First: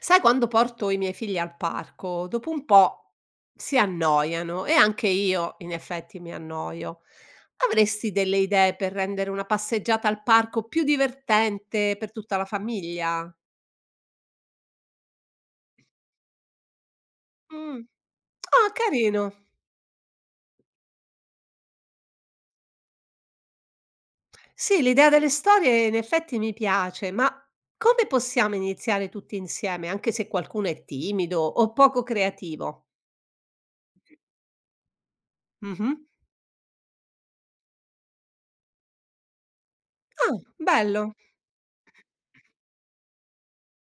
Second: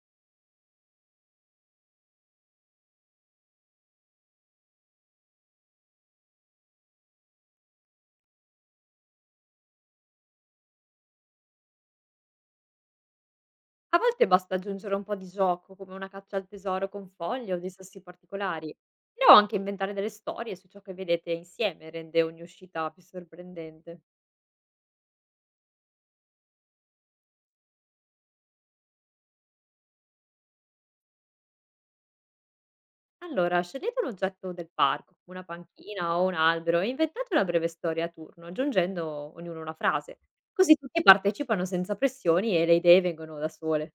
Sai quando porto i miei figli al parco, dopo un po' si annoiano e anche io in effetti mi annoio. Avresti delle idee per rendere una passeggiata al parco più divertente per tutta la famiglia? A volte basta aggiungere un po' di gioco, come una caccia al tesoro con foglie o dei Mm. sassi Ah, particolari, carino. però anche inventare delle storie su ciò che vedete insieme rende ogni uscita più sorprendente. Sì, l'idea delle storie in effetti mi piace, ma come possiamo iniziare tutti insieme, anche se qualcuno è timido o poco creativo? Allora, scegliete un oggetto del parco, come una Mhm. panchina o un albero, e inventate una breve storia a turno, aggiungendo ognuno una frase. Ah, Così tutti bello. partecipano senza pressioni e le idee vengono da sole.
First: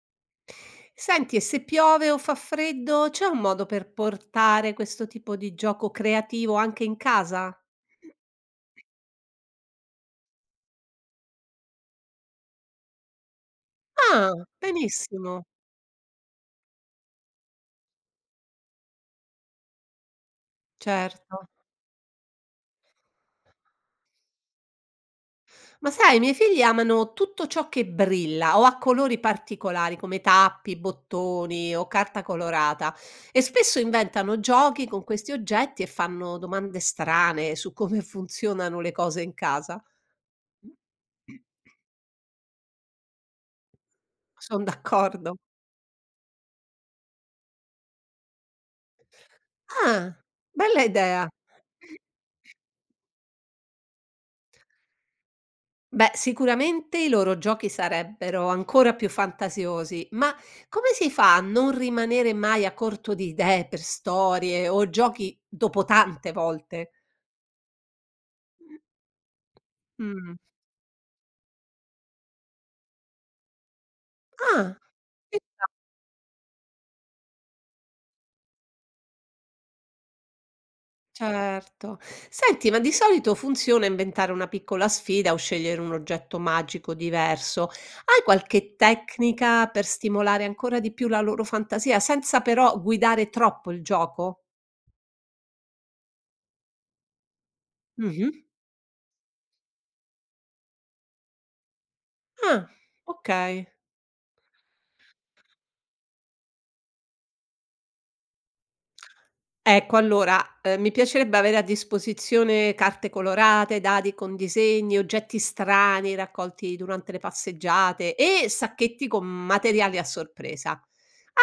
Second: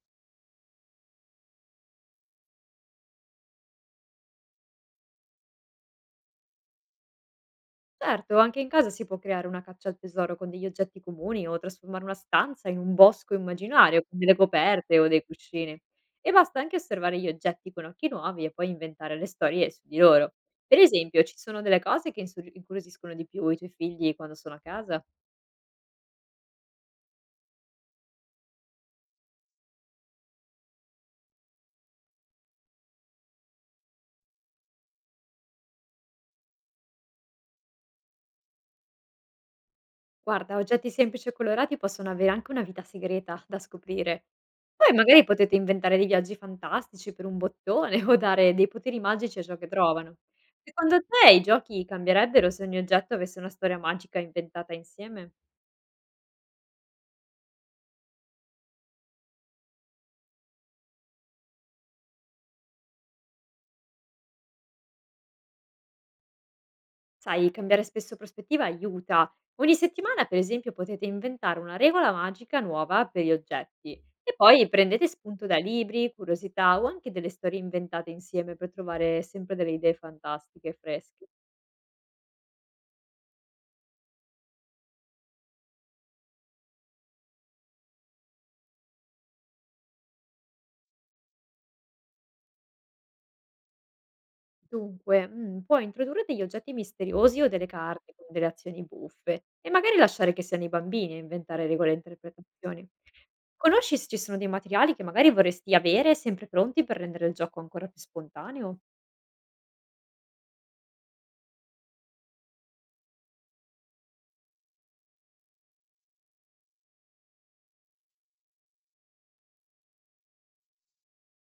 Senti, e se piove o fa freddo, c'è un modo per portare questo tipo di gioco creativo anche in casa? Certo, anche in casa si può creare una caccia al tesoro con degli oggetti comuni o trasformare una stanza in un bosco immaginario con Ah, delle coperte o dei benissimo, cuscini. E basta anche osservare gli oggetti con occhi nuovi e poi inventare le storie su di loro. Per esempio, ci certo. sono delle cose che incuriosiscono di più i tuoi figli quando sono a casa? Ma sai, i miei figli amano tutto ciò che brilla o ha colori particolari come tappi, bottoni o carta colorata e spesso inventano giochi con questi oggetti e fanno domande strane su come funzionano le cose in casa. Guarda, oggetti semplici e colorati possono avere anche una vita segreta da scoprire. Sono Poi magari d'accordo. potete inventare dei viaggi fantastici per un bottone o dare dei poteri magici a ciò che Ah, trovano. bella Secondo idea. te i giochi cambierebbero se ogni oggetto avesse una storia magica inventata insieme? Beh, sicuramente i loro giochi sarebbero ancora più fantasiosi, ma come si fa a non rimanere mai a corto di idee per storie o giochi dopo tante volte? Sai, cambiare spesso prospettiva aiuta. Ogni settimana, Mh. per esempio, potete inventare una regola magica nuova per gli oggetti e poi Ah, prendete ci spunto da sta, libri, curiosità o anche delle storie inventate insieme per trovare sempre delle idee fantastiche e fresche. certo. Senti, ma di solito funziona inventare una piccola sfida o scegliere un oggetto magico diverso. Hai qualche tecnica per stimolare ancora di più la loro fantasia senza però guidare troppo il gioco? Dunque, puoi introdurre degli oggetti misteriosi o delle carte con Mh-mh. delle azioni buffe e magari lasciare che siano i bambini a inventare regole e Ah, interpretazioni. okay. Conosci se ci sono dei materiali che magari vorresti avere sempre pronti per rendere il gioco ancora più spontaneo? Ecco allora, mi piacerebbe avere a disposizione carte colorate, dadi con disegni, oggetti strani raccolti durante le passeggiate e sacchetti con materiali a sorpresa.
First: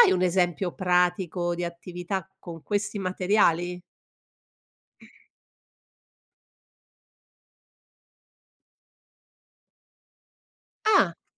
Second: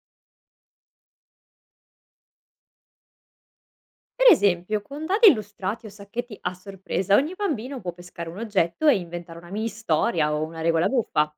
Hai un esempio pratico di attività con questi materiali? Per esempio, con dadi illustrati o sacchetti a sorpresa, ogni bambino può pescare un oggetto e inventare una mini storia o una regola Ah, buffa.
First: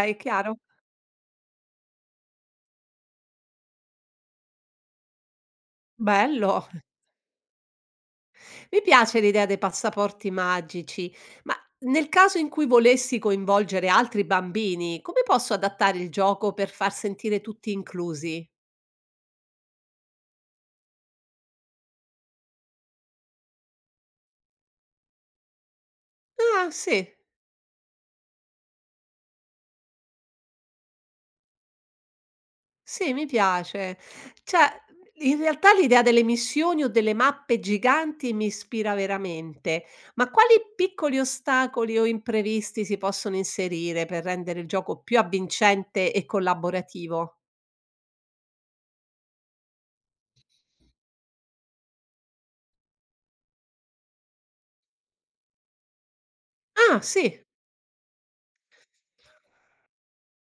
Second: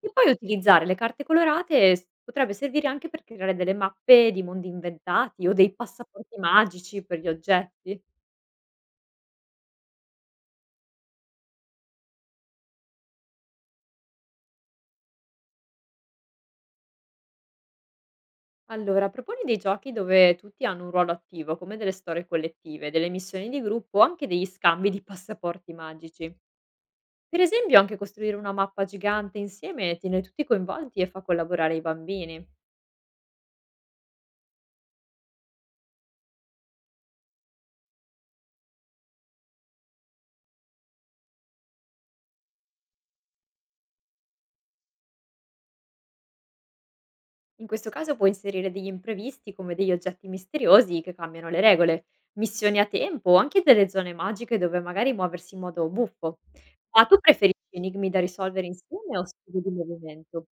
E poi chiaro. utilizzare le carte colorate potrebbe servire anche per creare delle mappe di mondi inventati o dei passaporti Bello. magici per gli oggetti. Mi piace l'idea dei passaporti magici, ma nel caso in cui volessi coinvolgere altri bambini, come posso adattare il gioco per far sentire tutti inclusi? Allora, proponi dei giochi dove tutti hanno un ruolo attivo, come delle storie collettive, delle missioni di gruppo o anche degli scambi di passaporti magici. Ah, sì. Per esempio, anche costruire una mappa gigante insieme tiene tutti coinvolti e fa collaborare i bambini. Sì, mi piace. Cioè, in realtà l'idea delle missioni o delle mappe giganti mi ispira veramente, ma quali piccoli ostacoli o imprevisti si possono inserire per rendere il gioco più avvincente e collaborativo? In questo caso puoi inserire degli imprevisti come degli oggetti misteriosi che cambiano le regole, missioni a tempo o anche delle zone magiche dove magari muoversi in modo buffo. Ah, Ma tu sì. preferisci enigmi da risolvere insieme o studi di movimento?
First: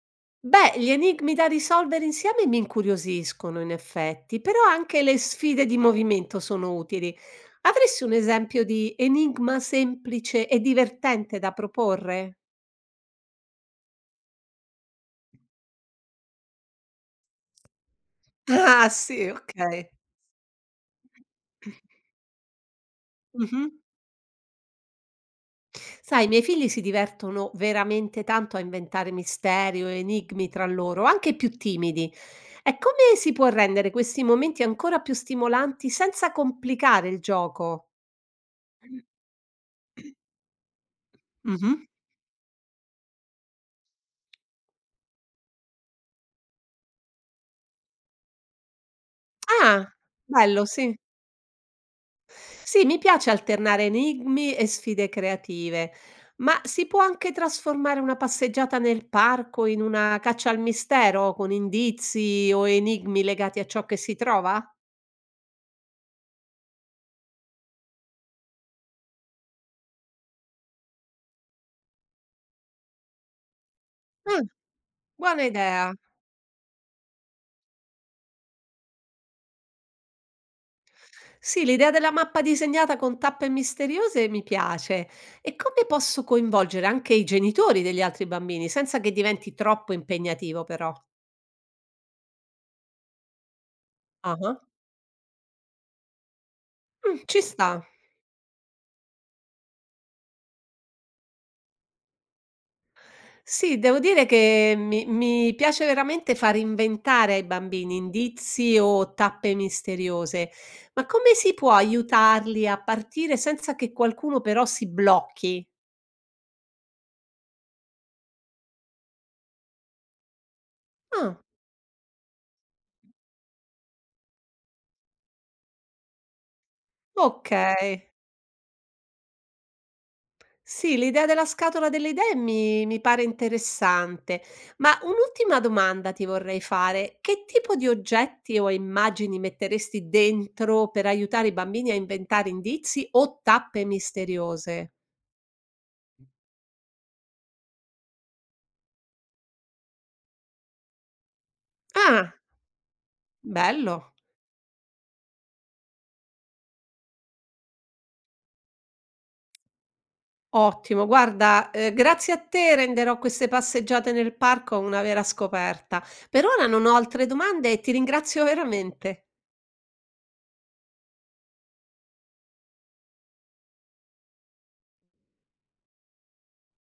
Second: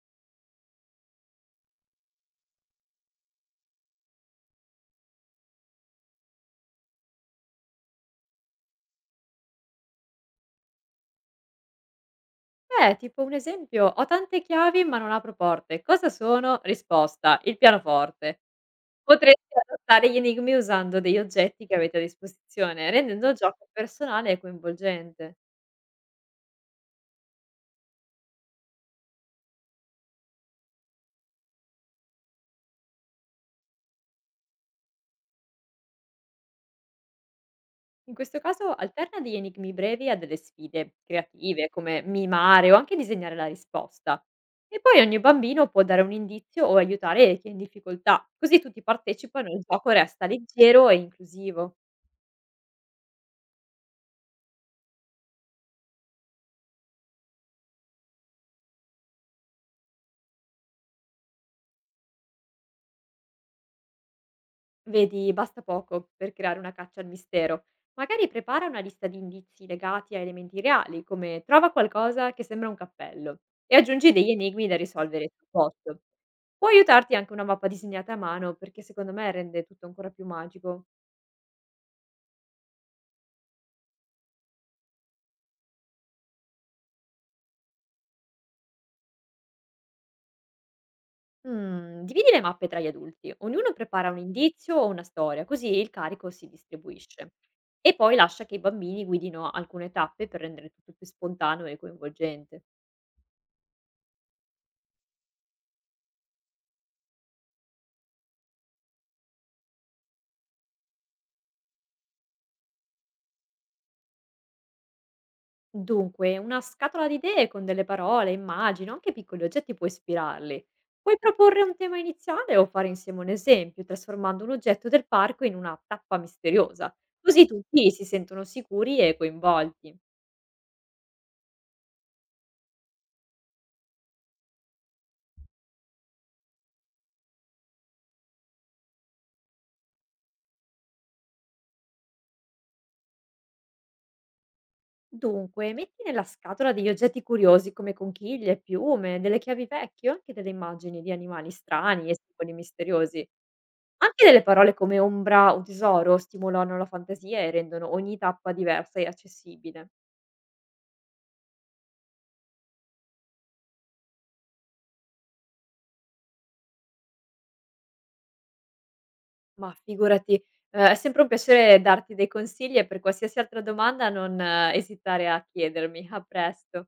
Beh, gli enigmi da risolvere insieme mi incuriosiscono in effetti, però anche le sfide di movimento sono utili. Avresti un esempio di enigma semplice e divertente da proporre? Beh, tipo un esempio, ho tante chiavi ma non apro porte. Cosa sono? Risposta, il pianoforte. Ah, sì, Potresti ok. adattare gli enigmi usando degli oggetti che avete a disposizione, rendendo il gioco Mh-mh. personale e coinvolgente. Sai, i miei figli si divertono veramente tanto a inventare misteri o enigmi tra loro, anche più timidi. E come si può rendere questi momenti ancora più stimolanti senza complicare il gioco? In questo caso alterna degli enigmi brevi a delle sfide creative, Mh-mh. come mimare o anche disegnare la risposta. E poi ogni bambino può dare un indizio o aiutare chi è in difficoltà, così tutti partecipano e il gioco Ah, resta bello, leggero e sì. inclusivo. Sì, mi piace alternare enigmi e sfide creative, ma si può anche trasformare una passeggiata nel parco in una caccia al mistero con indizi o enigmi legati a ciò che si trova? Vedi, basta poco per creare una caccia al mistero. Magari prepara una lista di indizi legati a elementi reali, come trova qualcosa che sembra un cappello, e aggiungi degli Ah. enigmi da risolvere Buona sul idea. posto. Può aiutarti anche una mappa disegnata a mano, perché secondo me rende tutto ancora più magico. Sì, l'idea della mappa disegnata con tappe misteriose mi piace. E come posso coinvolgere anche i genitori degli altri bambini senza che diventi troppo impegnativo, però? Mhmm, Dividi le mappe tra gli adulti. Ognuno prepara un Ah-ah. indizio o una storia, così il carico si Mm, distribuisce. ci sta. E poi lascia che i bambini guidino alcune tappe per rendere tutto più spontaneo e coinvolgente. Sì, devo dire che mi piace veramente far inventare ai bambini indizi o tappe misteriose, ma come si può aiutarli a partire senza che qualcuno però si blocchi? Dunque, una scatola di idee con delle parole, immagini o anche piccoli oggetti può ispirarli. Puoi Ah, proporre un tema iniziale o fare insieme un esempio, trasformando un oggetto del parco in una tappa misteriosa. Così ok. tutti si sentono sicuri e coinvolti. Sì, l'idea della scatola delle idee mi pare interessante, ma un'ultima domanda ti vorrei fare: che tipo di oggetti o immagini metteresti dentro per aiutare i bambini a inventare indizi o tappe misteriose? Dunque, metti nella scatola degli oggetti curiosi come conchiglie, piume, delle chiavi vecchie o anche delle immagini di animali strani e Ah, simboli misteriosi. bello, Anche delle parole come ombra o tesoro stimolano la fantasia e rendono ogni tappa diversa e accessibile. ottimo. Guarda, grazie a te renderò queste passeggiate nel parco una vera scoperta. Per ora non ho altre domande e ti ringrazio veramente. Ma figurati, è sempre un piacere darti dei consigli e per qualsiasi altra domanda non esitare a chiedermi. A presto.